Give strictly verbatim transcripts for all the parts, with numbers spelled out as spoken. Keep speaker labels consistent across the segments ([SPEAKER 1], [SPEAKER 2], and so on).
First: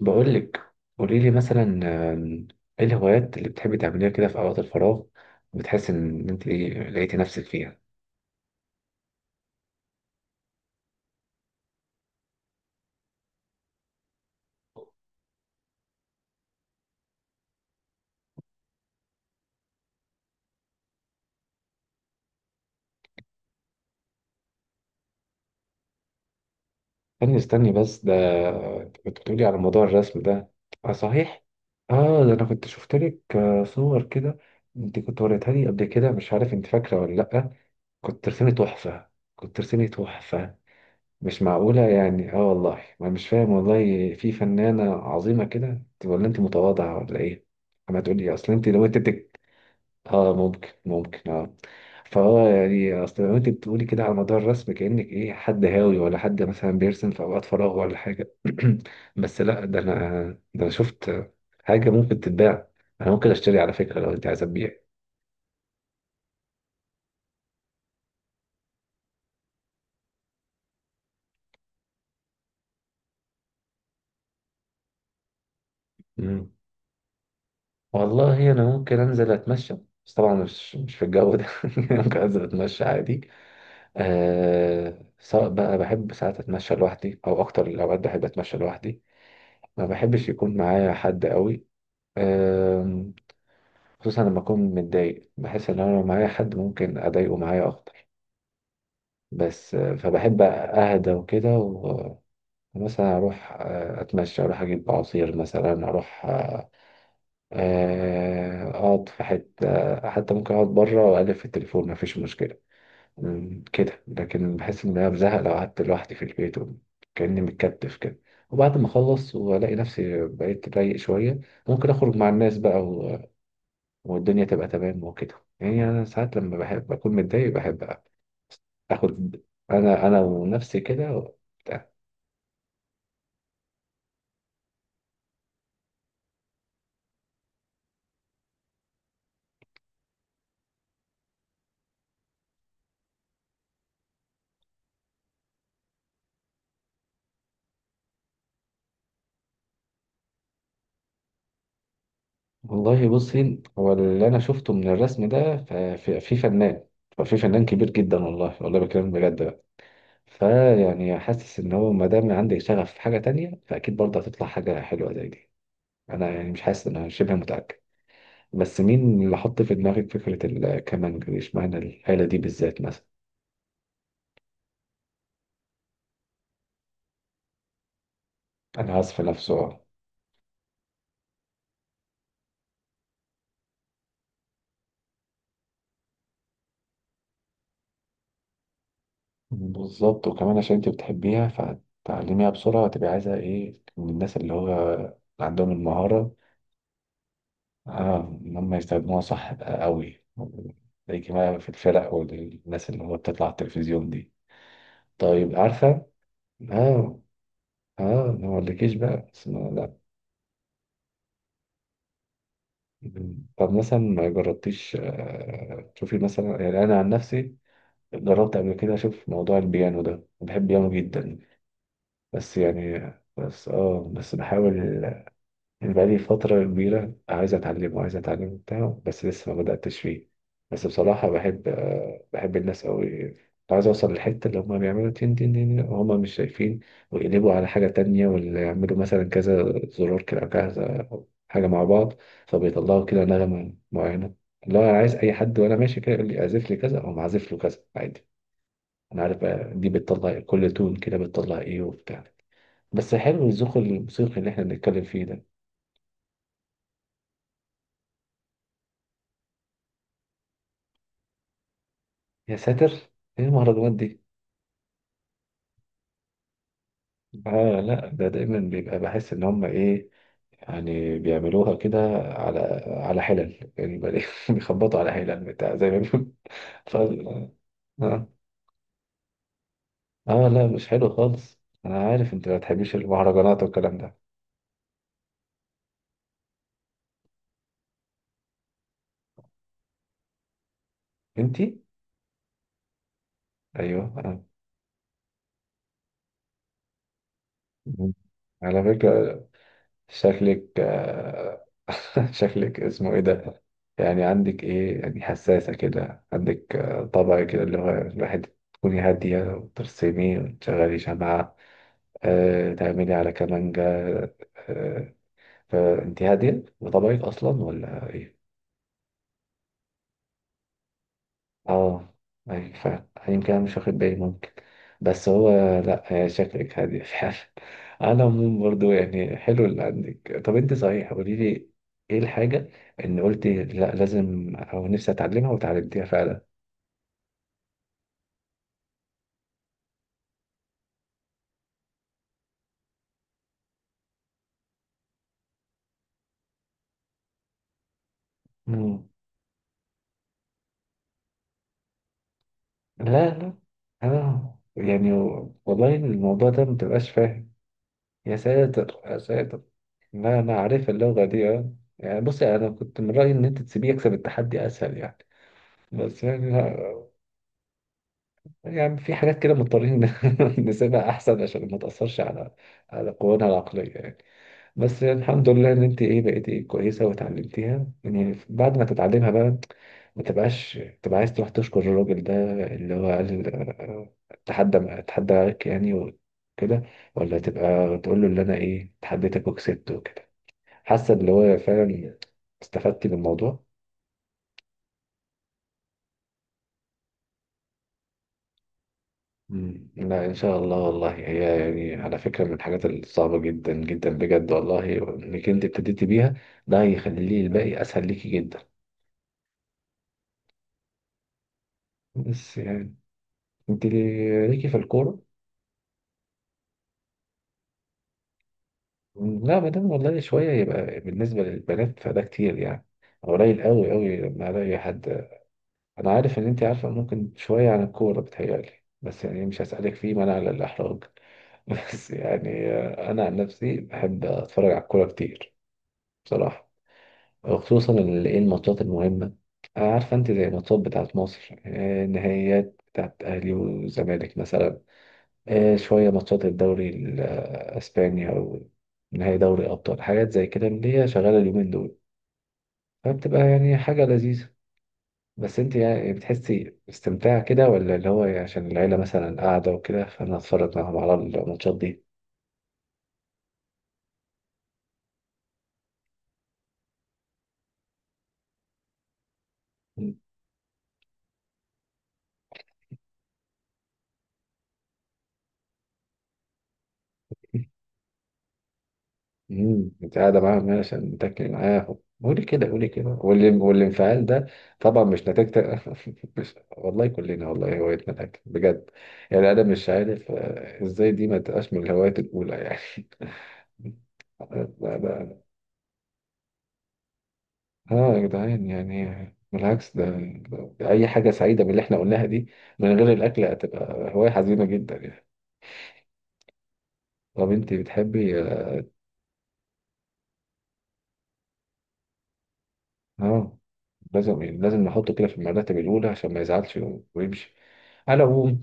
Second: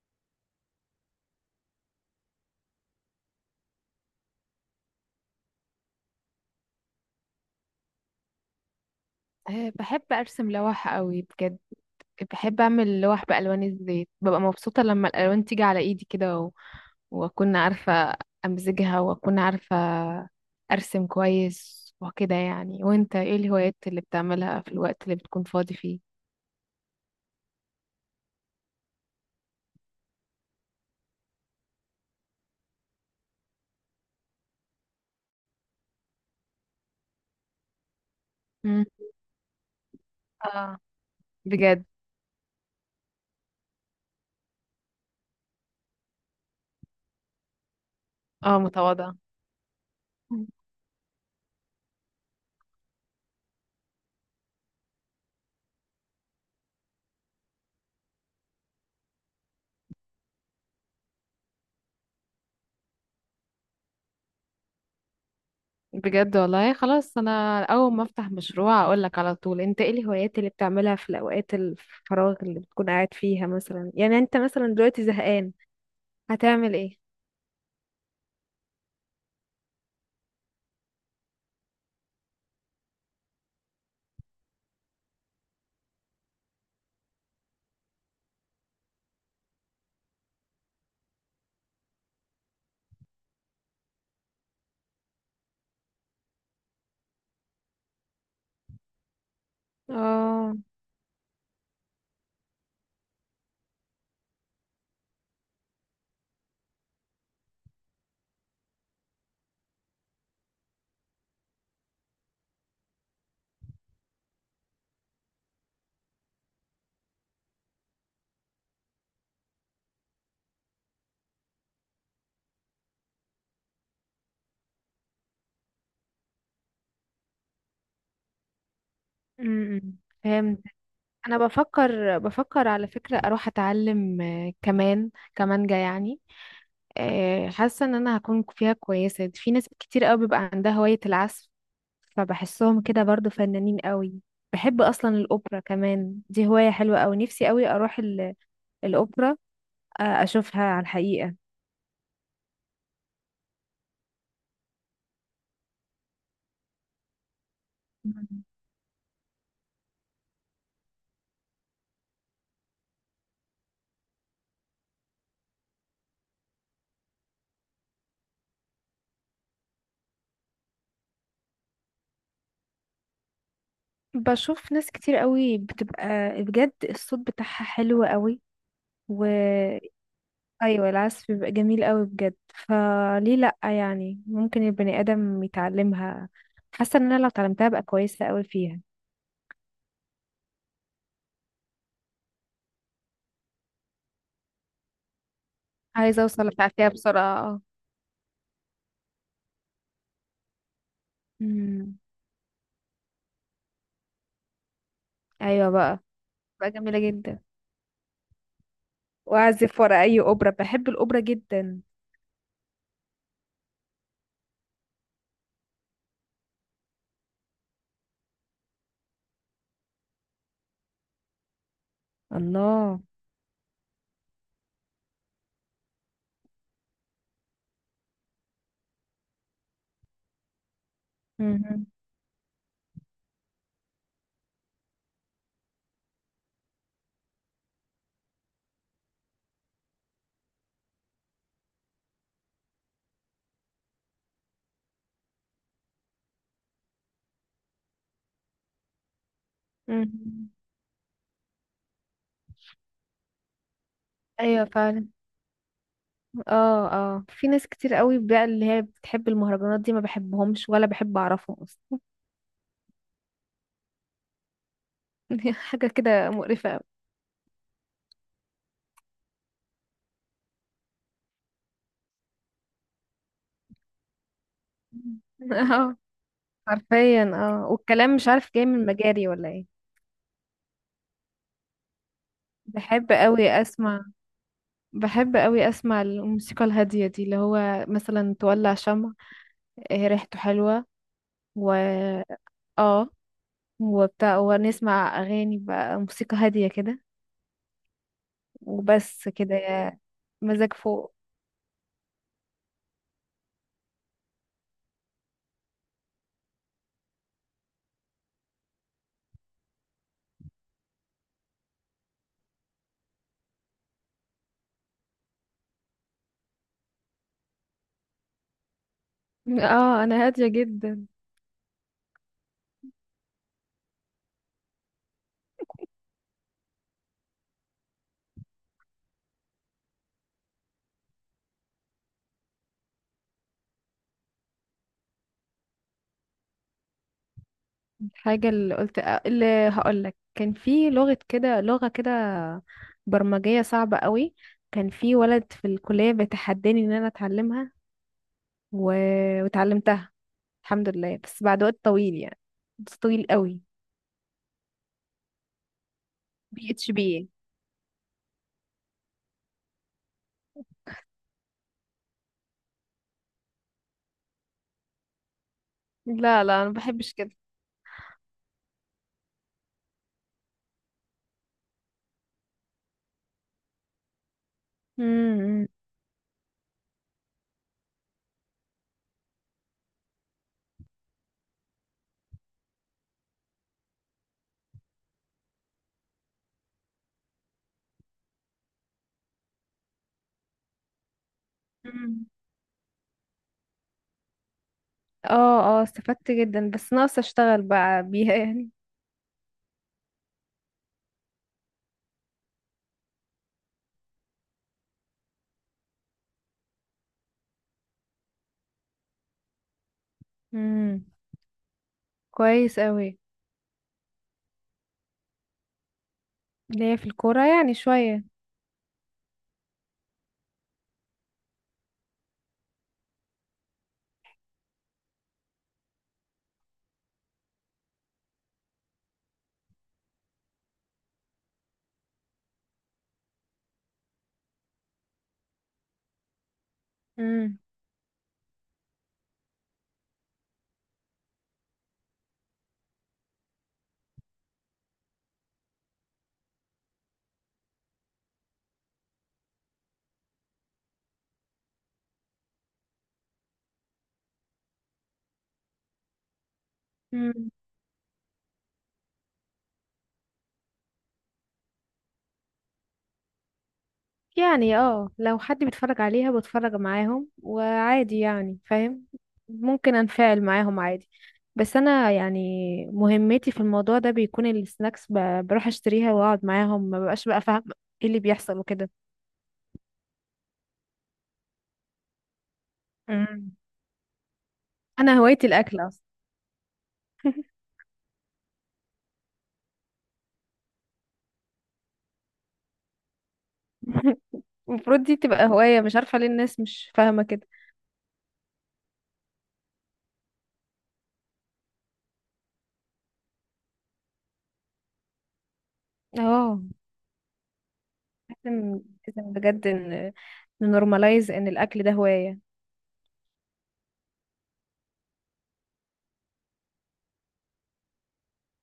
[SPEAKER 1] بقول لك. قولي لي مثلا، آم، ايه الهوايات اللي بتحبي تعمليها كده في اوقات الفراغ وبتحس ان انت لقيتي نفسك فيها؟
[SPEAKER 2] أه بحب ارسم لوح قوي بجد. بحب اعمل لوح بالوان الزيت ببقى مبسوطه لما الالوان تيجي على ايدي كده و... واكون عارفه امزجها، واكون عارفه ارسم كويس وكده يعني. وانت ايه الهوايات اللي بتعملها في الوقت اللي بتكون فاضي فيه؟
[SPEAKER 1] استني استني بس ده كنت بتقولي على موضوع الرسم ده. اه صحيح، اه ده انا كنت شفت لك آه، صور كده. انت كنت وريتها لي قبل كده، مش عارف انت فاكره ولا لا. كنت ترسمي
[SPEAKER 2] مم.
[SPEAKER 1] تحفه، كنت ترسمي تحفه.
[SPEAKER 2] اه،
[SPEAKER 1] مش معقوله
[SPEAKER 2] بجد.
[SPEAKER 1] يعني، اه والله ما مش فاهم، والله في فنانه عظيمه كده ولا انت متواضعه ولا ايه؟ اما تقولي اصل
[SPEAKER 2] اه،
[SPEAKER 1] انت لو انت
[SPEAKER 2] متواضعه.
[SPEAKER 1] بتك- اه، ممكن ممكن اه. فهو يعني اصل لو انت بتقولي كده على موضوع الرسم كأنك ايه، حد هاوي ولا حد مثلا بيرسم في اوقات فراغه ولا حاجة؟ بس لا ده انا، ده انا شفت حاجة ممكن تتباع. انا ممكن اشتري على فكرة لو انت عايزة تبيع.
[SPEAKER 2] بجد والله، خلاص انا اول ما افتح مشروع اقول لك على طول. انت ايه الهوايات اللي بتعملها في الاوقات الفراغ اللي بتكون قاعد فيها مثلا؟ يعني انت مثلا دلوقتي زهقان
[SPEAKER 1] مم.
[SPEAKER 2] هتعمل ايه؟
[SPEAKER 1] والله انا ممكن انزل اتمشى، بس طبعا مش مش في الجو ده ممكن انزل اتمشى عادي. آه سواء بقى، بحب ساعات اتمشى لوحدي او اكتر الاوقات بحب اتمشى لوحدي. ما بحبش يكون معايا حد قوي، خصوصا لما أكون متضايق بحس إن أنا لو معايا حد ممكن أضايقه معايا أكتر. بس آه، فبحب
[SPEAKER 2] اه.
[SPEAKER 1] أهدى وكده و- ومثلا أروح آه، أتمشى، أروح أجيب عصير مثلا، أروح آه، آه، أقعد في حتة، حتى ممكن أقعد بره وأقلب في التليفون، مفيش مشكلة. مم، كده. لكن بحس إن أنا بزهق لو قعدت لوحدي في البيت، كأني متكتف كده. وبعد ما أخلص وألاقي نفسي بقيت رايق شوية، ممكن أخرج مع الناس بقى والدنيا تبقى تمام وكده. يعني انا ساعات لما بحب اكون متضايق، بحب اخد
[SPEAKER 2] امم
[SPEAKER 1] انا انا
[SPEAKER 2] فهمت.
[SPEAKER 1] ونفسي كده
[SPEAKER 2] انا
[SPEAKER 1] وبتاع.
[SPEAKER 2] بفكر بفكر على فكرة اروح اتعلم آه، كمان كمانجا يعني. آه، حاسة ان انا هكون فيها كويسة. في ناس كتير قوي بيبقى عندها هواية العزف، فبحسهم كده برضو فنانين قوي. بحب اصلا الاوبرا كمان، دي هواية حلوة قوي. نفسي قوي اروح ال- الاوبرا، آه، اشوفها على الحقيقة.
[SPEAKER 1] والله بصي، هو اللي انا شفته من الرسم ده ف- ف- في فنان، ففي فنان كبير جدا،
[SPEAKER 2] مم.
[SPEAKER 1] والله والله بكلم بجد بقى. فيعني حاسس ان هو ما دام عندك شغف في حاجه تانية، فاكيد برضه هتطلع حاجه حلوه زي دي. انا يعني مش حاسس، انا شبه متاكد. بس مين اللي حط في دماغك فكره الكمانجا دي؟ اشمعنى الاله دي بالذات مثلا؟
[SPEAKER 2] بشوف ناس كتير قوي بتبقى بجد الصوت بتاعها حلو قوي.
[SPEAKER 1] انا اسف نفسه.
[SPEAKER 2] ايوه، العزف بيبقى جميل قوي بجد. فليه لا يعني، ممكن البني ادم يتعلمها. حاسه ان انا لو اتعلمتها ابقى كويسه قوي فيها.
[SPEAKER 1] بالظبط، وكمان عشان انت بتحبيها فتعلميها بسرعة، وتبقي عايزة ايه من الناس اللي هو عندهم
[SPEAKER 2] عايزه
[SPEAKER 1] المهارة،
[SPEAKER 2] اوصل ابقى فيها بسرعه.
[SPEAKER 1] اه، ان هم يستخدموها صح بقى قوي. زي كمان في
[SPEAKER 2] امم.
[SPEAKER 1] الفرق والناس اللي هو بتطلع على التلفزيون دي. طيب
[SPEAKER 2] ايوه بقى
[SPEAKER 1] عارفة،
[SPEAKER 2] بقى جميله
[SPEAKER 1] اه
[SPEAKER 2] جدا،
[SPEAKER 1] اه ما اقولكيش بقى اسمها
[SPEAKER 2] واعزف
[SPEAKER 1] لا.
[SPEAKER 2] ورا اي اوبرا. بحب الاوبرا جدا.
[SPEAKER 1] طب مثلا ما جربتيش آه، تشوفي مثلا؟ يعني انا عن نفسي جربت قبل كده اشوف موضوع البيانو ده، بحب بيانو جدا. بس
[SPEAKER 2] الله.
[SPEAKER 1] يعني، بس اه، بس بحاول. بقالي فترة كبيرة عايز أتعلم وعايز أتعلم وبتاع، بس لسه ما بدأتش فيه. بس بصراحة بحب
[SPEAKER 2] امم،
[SPEAKER 1] آه، بحب الناس أوي. عايز أوصل للحتة اللي هما بيعملوا تين تين تين وهما مش شايفين، ويقلبوا على حاجة تانية، واللي يعملوا مثلا كذا زرار كده أو كذا حاجة مع بعض، فبيطلعوا كده نغمة معينة. اللي هو أنا عايز أي حد وأنا ماشي كده يقول لي أعزف لي كذا أو معزف له كذا عادي، أنا عارف بقى دي بتطلع إيه،
[SPEAKER 2] امم.
[SPEAKER 1] كل تون كده بتطلع إيه وبتاع. بس حلو الذوق الموسيقي اللي إحنا
[SPEAKER 2] ايوه
[SPEAKER 1] بنتكلم
[SPEAKER 2] فعلا.
[SPEAKER 1] فيه ده.
[SPEAKER 2] اه، اه، في ناس كتير قوي بقى اللي هي بتحب المهرجانات دي، ما بحبهمش ولا بحب اعرفهم اصلا.
[SPEAKER 1] يا ساتر، ايه المهرجانات دي؟
[SPEAKER 2] حاجه كده مقرفه قوي.
[SPEAKER 1] آه لا، ده دايما بيبقى بحس ان هم ايه، يعني بيعملوها كده على على حلل يعني بل- بيخبطوا على حلل بتاع زي
[SPEAKER 2] اه،
[SPEAKER 1] ما بيقولوا. ف...
[SPEAKER 2] حرفيا. اه، والكلام
[SPEAKER 1] آه.
[SPEAKER 2] مش عارف جاي من مجاري ولا ايه.
[SPEAKER 1] اه لا مش حلو خالص. انا عارف انت ما بتحبيش
[SPEAKER 2] بحب قوي
[SPEAKER 1] المهرجانات والكلام
[SPEAKER 2] اسمع
[SPEAKER 1] ده.
[SPEAKER 2] بحب قوي اسمع الموسيقى الهادية دي، اللي هو مثلا تولع شمع. آه، ريحته حلوة، و
[SPEAKER 1] انتي.
[SPEAKER 2] اه
[SPEAKER 1] ايوه
[SPEAKER 2] وبتاع،
[SPEAKER 1] آه.
[SPEAKER 2] ونسمع اغاني بقى موسيقى هادية كده،
[SPEAKER 1] على فكرة،
[SPEAKER 2] وبس كده. يا مزاج
[SPEAKER 1] شكلك
[SPEAKER 2] فوق.
[SPEAKER 1] آه، شكلك اسمه ايه ده؟ يعني عندك ايه، يعني حساسة كده؟ عندك آه، طبع كده اللي هو الواحد تكوني هادية وترسمي وتشغلي شمعة، أه تعملي على كمانجا، أه. فأنت هادية بطبعك أصلا ولا إيه؟
[SPEAKER 2] اه، انا هادية جدا.
[SPEAKER 1] اه، اي فعلا، يمكن انا مش واخد بالي ممكن. بس هو، لا هي شكلك هادي فعلا على العموم برضو يعني حلو اللي عندك. طب انت صحيح قولي لي، ايه الحاجة ان قلتي لا لازم او نفسي اتعلمها وتعلمتيها فعلا؟
[SPEAKER 2] الحاجة اللي قلت آه، اللي هقولك، كان في لغة كده لغة كده برمجية صعبة قوي. كان في ولد في الكلية بيتحداني ان انا اتعلمها، و...
[SPEAKER 1] مم.
[SPEAKER 2] وتعلمتها. الحمد لله، بس بعد وقت طويل يعني، بس
[SPEAKER 1] لا
[SPEAKER 2] طويل
[SPEAKER 1] لا،
[SPEAKER 2] قوي.
[SPEAKER 1] انا يعني، والله الموضوع ده
[SPEAKER 2] بي اتش بي.
[SPEAKER 1] متبقاش فاهم. يا ساتر يا ساتر، لا انا عارف اللغة دي اه. يعني بصي، انا كنت من رأيي ان انت تسيبيه يكسب التحدي اسهل يعني، بس
[SPEAKER 2] لا
[SPEAKER 1] يعني،
[SPEAKER 2] لا، انا ما بحبش كده.
[SPEAKER 1] يعني في حاجات كده مضطرين نسيبها احسن عشان ما تاثرش على على قوانا العقليه يعني. بس الحمد
[SPEAKER 2] امم.
[SPEAKER 1] لله ان انت ايه بقيتي كويسه وتعلمتيها. يعني بعد ما تتعلمها بقى، ما تبقاش تبقى عايز تروح تشكر الراجل ده اللي هو قال آه، تحدى تحدى عليك يعني وكده، ولا تبقى تقول له اللي انا ايه تحديتك وكسبت وكده؟ حاسه اللي هو فعلا
[SPEAKER 2] مم.
[SPEAKER 1] استفدتي من الموضوع.
[SPEAKER 2] اه، اه، استفدت جدا، بس ناقص اشتغل بقى بيها يعني.
[SPEAKER 1] مم. لا ان شاء الله، والله هي يعني على فكره من الحاجات الصعبه جدا جدا بجد، والله انك انت ابتديتي بيها ده هيخلي لي الباقي اسهل ليكي جدا.
[SPEAKER 2] امم،
[SPEAKER 1] بس
[SPEAKER 2] كويس
[SPEAKER 1] يعني،
[SPEAKER 2] قوي.
[SPEAKER 1] انت لي- ليكي في الكوره.
[SPEAKER 2] ليا في الكورة يعني شوية.
[SPEAKER 1] مم، لا ما دام والله شويه يبقى بالنسبه للبنات فده كتير يعني، قليل قوي قوي لما الاقي حد. انا عارف ان انت عارفه ممكن شويه عن الكوره بتهيألي، بس يعني مش هسألك فيه منع على الاحراج بس يعني آه، انا عن نفسي بحب اتفرج على الكوره كتير بصراحه،
[SPEAKER 2] امم.
[SPEAKER 1] خصوصا ال- ايه الماتشات المهمة. آه، عارفة انت زي الماتشات بتاعت مصر، آه، النهائيات بتاعت اهلي وزمالك مثلا، آه، شوية ماتشات الدوري الاسباني او نهائي دوري ابطال، حاجات زي كده اللي هي شغالة اليومين دول، فبتبقى يعني حاجة لذيذة. بس انت يعني بتحسي استمتاع
[SPEAKER 2] مم.
[SPEAKER 1] كده، ولا اللي هو عشان العيلة مثلا قاعدة وكده فانا اتفرج معاهم على الماتشات
[SPEAKER 2] يعني اه لو حد بيتفرج عليها بتفرج معاهم وعادي يعني فاهم، ممكن انفعل معاهم عادي. بس انا يعني مهمتي في الموضوع ده بيكون السناكس، ب- بروح اشتريها واقعد معاهم، ما ببقاش بقى
[SPEAKER 1] دي؟
[SPEAKER 2] فاهم ايه اللي بيحصل وكده.
[SPEAKER 1] امم، انت قاعده معاها هنا عشان تاكلي معاها، قولي كده قولي كده، واللي
[SPEAKER 2] امم
[SPEAKER 1] والانفعال ده طبعا
[SPEAKER 2] انا
[SPEAKER 1] مش
[SPEAKER 2] هوايتي
[SPEAKER 1] نتيجه.
[SPEAKER 2] الاكل اصلا.
[SPEAKER 1] مش والله، كلنا والله هوايتنا الاكل بجد. يعني انا مش عارف آه، ازاي دي ما تبقاش من الهوايات الاولى يعني. لا
[SPEAKER 2] المفروض دي
[SPEAKER 1] لا.
[SPEAKER 2] تبقى هواية، مش عارفة ليه الناس مش فاهمة كده.
[SPEAKER 1] اه يا جدعان يعني، بالعكس ده، ده اي حاجه سعيده من اللي احنا قلناها دي، من غير الاكل هتبقى هوايه حزينه جدا يعني.
[SPEAKER 2] اه،
[SPEAKER 1] طب انت بتحبي اه؟
[SPEAKER 2] لازم، لازم بجد ان نورماليز ان الاكل ده هواية.
[SPEAKER 1] آه، لازم يعني، لازم نحطه كده في المرتب الاولى عشان ما يزعلش ويمشي. على العموم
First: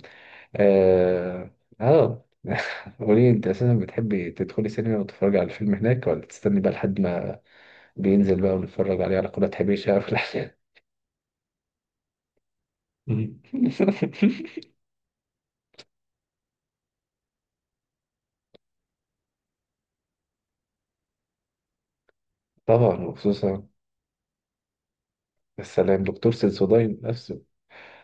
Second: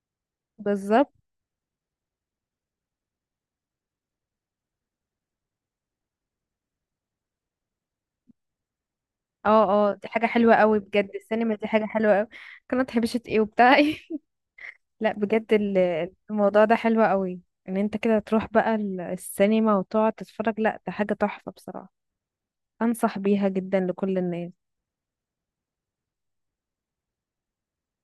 [SPEAKER 2] بالظبط.
[SPEAKER 1] اه. آه. قولي، انت اساسا بتحبي تدخلي سينما وتتفرجي على الفيلم هناك، ولا تستني بقى لحد ما بينزل بقى ونتفرج عليه على قناة
[SPEAKER 2] اه،
[SPEAKER 1] حبيشة
[SPEAKER 2] اه،
[SPEAKER 1] أو
[SPEAKER 2] دي حاجة
[SPEAKER 1] لا؟
[SPEAKER 2] حلوة قوي بجد. السينما دي حاجة حلوة قوي، كانت هبشت ايه وبتاع ايه. لا بجد، ال- الموضوع ده حلو قوي. ان انت كده تروح بقى ال- السينما وتقعد تتفرج، لا ده حاجة تحفة بصراحة.
[SPEAKER 1] طبعا،
[SPEAKER 2] انصح بيها
[SPEAKER 1] وخصوصا
[SPEAKER 2] جدا لكل الناس.
[SPEAKER 1] السلام دكتور سنسوداين نفسه.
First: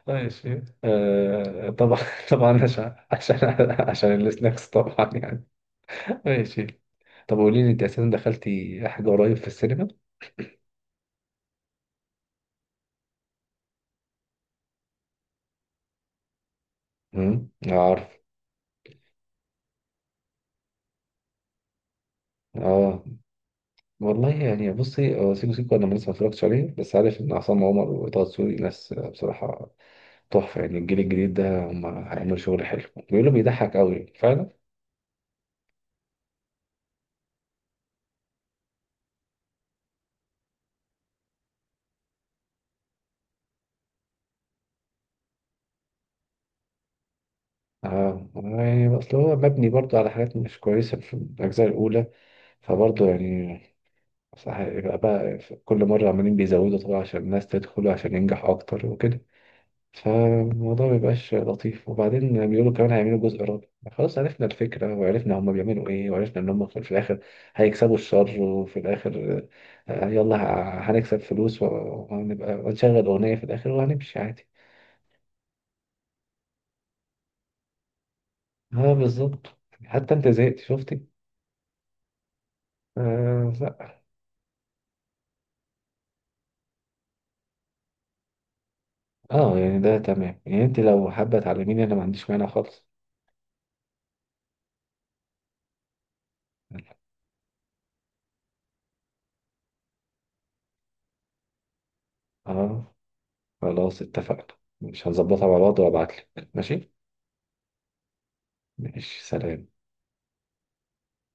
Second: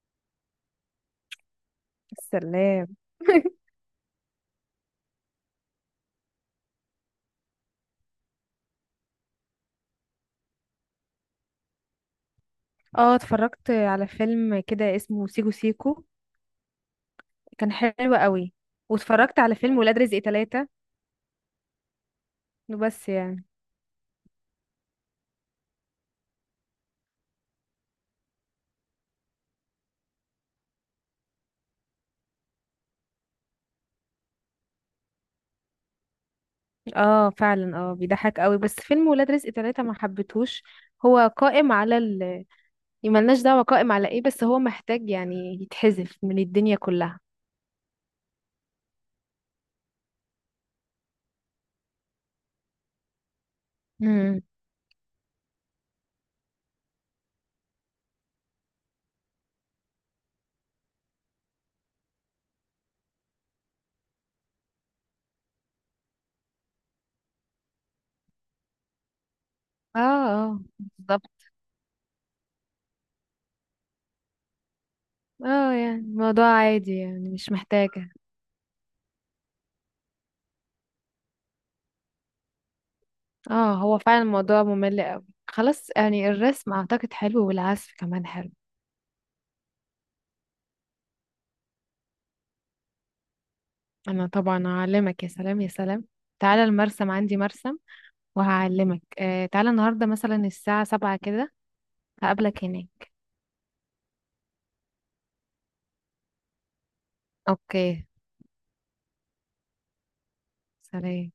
[SPEAKER 1] اه يا شيخ، آه طبعا طبعا
[SPEAKER 2] السلام.
[SPEAKER 1] عشان عشان عشان السناكس طبعا يعني. اه يا شيخ. طب قولي لي انت اساسا دخلتي حاجة قريب في السينما؟
[SPEAKER 2] اه، اتفرجت على فيلم كده اسمه سيكو سيكو،
[SPEAKER 1] امم،
[SPEAKER 2] كان حلو
[SPEAKER 1] عارف.
[SPEAKER 2] قوي. واتفرجت على فيلم ولاد رزق تلاتة.
[SPEAKER 1] اه
[SPEAKER 2] وبس يعني.
[SPEAKER 1] والله يعني بصي، هو سيكو سيكو انا لسه ما اتفرجتش عليه، بس عارف ان عصام عمر وطه دسوقي ناس بصراحه تحفه، يعني الجيل الجديد ده هم هيعملوا شغل حلو. بيقولوا بيضحك قوي فعلا.
[SPEAKER 2] اه فعلا، اه بيضحك قوي. بس فيلم ولاد رزق تلاتة ما حبيتهوش. هو قائم على ال ملناش دعوة، قائم على ايه، بس هو محتاج يعني يتحذف من الدنيا كلها.
[SPEAKER 1] اه آه، يعني اصل هو مبني برضه على حاجات مش كويسه في الاجزاء الاولى، فبرضه يعني
[SPEAKER 2] امم.
[SPEAKER 1] صح، يبقى بقى كل مره عمالين بيزودوا طبعا عشان الناس تدخل وعشان ينجح اكتر وكده، فالموضوع مبيبقاش لطيف. وبعدين بيقولوا كمان هيعملوا جزء رابع، خلاص عرفنا الفكرة، وعرفنا هما بيعملوا ايه، وعرفنا ان هما في الآخر هيكسبوا الشر، وفي الآخر
[SPEAKER 2] اه،
[SPEAKER 1] آه، يلا
[SPEAKER 2] اه،
[SPEAKER 1] ه- هنكسب
[SPEAKER 2] بالظبط.
[SPEAKER 1] فلوس وهنبقى ونشغل أغنية في الآخر وهنمشي عادي.
[SPEAKER 2] اه، يعني الموضوع عادي يعني مش محتاجة.
[SPEAKER 1] اه بالظبط. حتى انت زهقت شفتي. آه
[SPEAKER 2] اه،
[SPEAKER 1] لا.
[SPEAKER 2] هو فعلا الموضوع ممل قوي، خلاص يعني الرسم اعتقد حلو والعزف كمان حلو.
[SPEAKER 1] اه يعني ده تمام يعني، انت لو حابة تعلميني انا ما عنديش مانع خالص.
[SPEAKER 2] انا طبعا هعلمك، يا سلام يا سلام. تعالى المرسم، عندي مرسم، وهعلمك. آه تعالى النهاردة مثلا الساعة سبعة كده، هقابلك
[SPEAKER 1] اه
[SPEAKER 2] هناك.
[SPEAKER 1] خلاص اتفقنا، مش هنظبطها مع بعض وابعتلك ماشي؟
[SPEAKER 2] اوكي،
[SPEAKER 1] ماشي سلام.
[SPEAKER 2] سلام.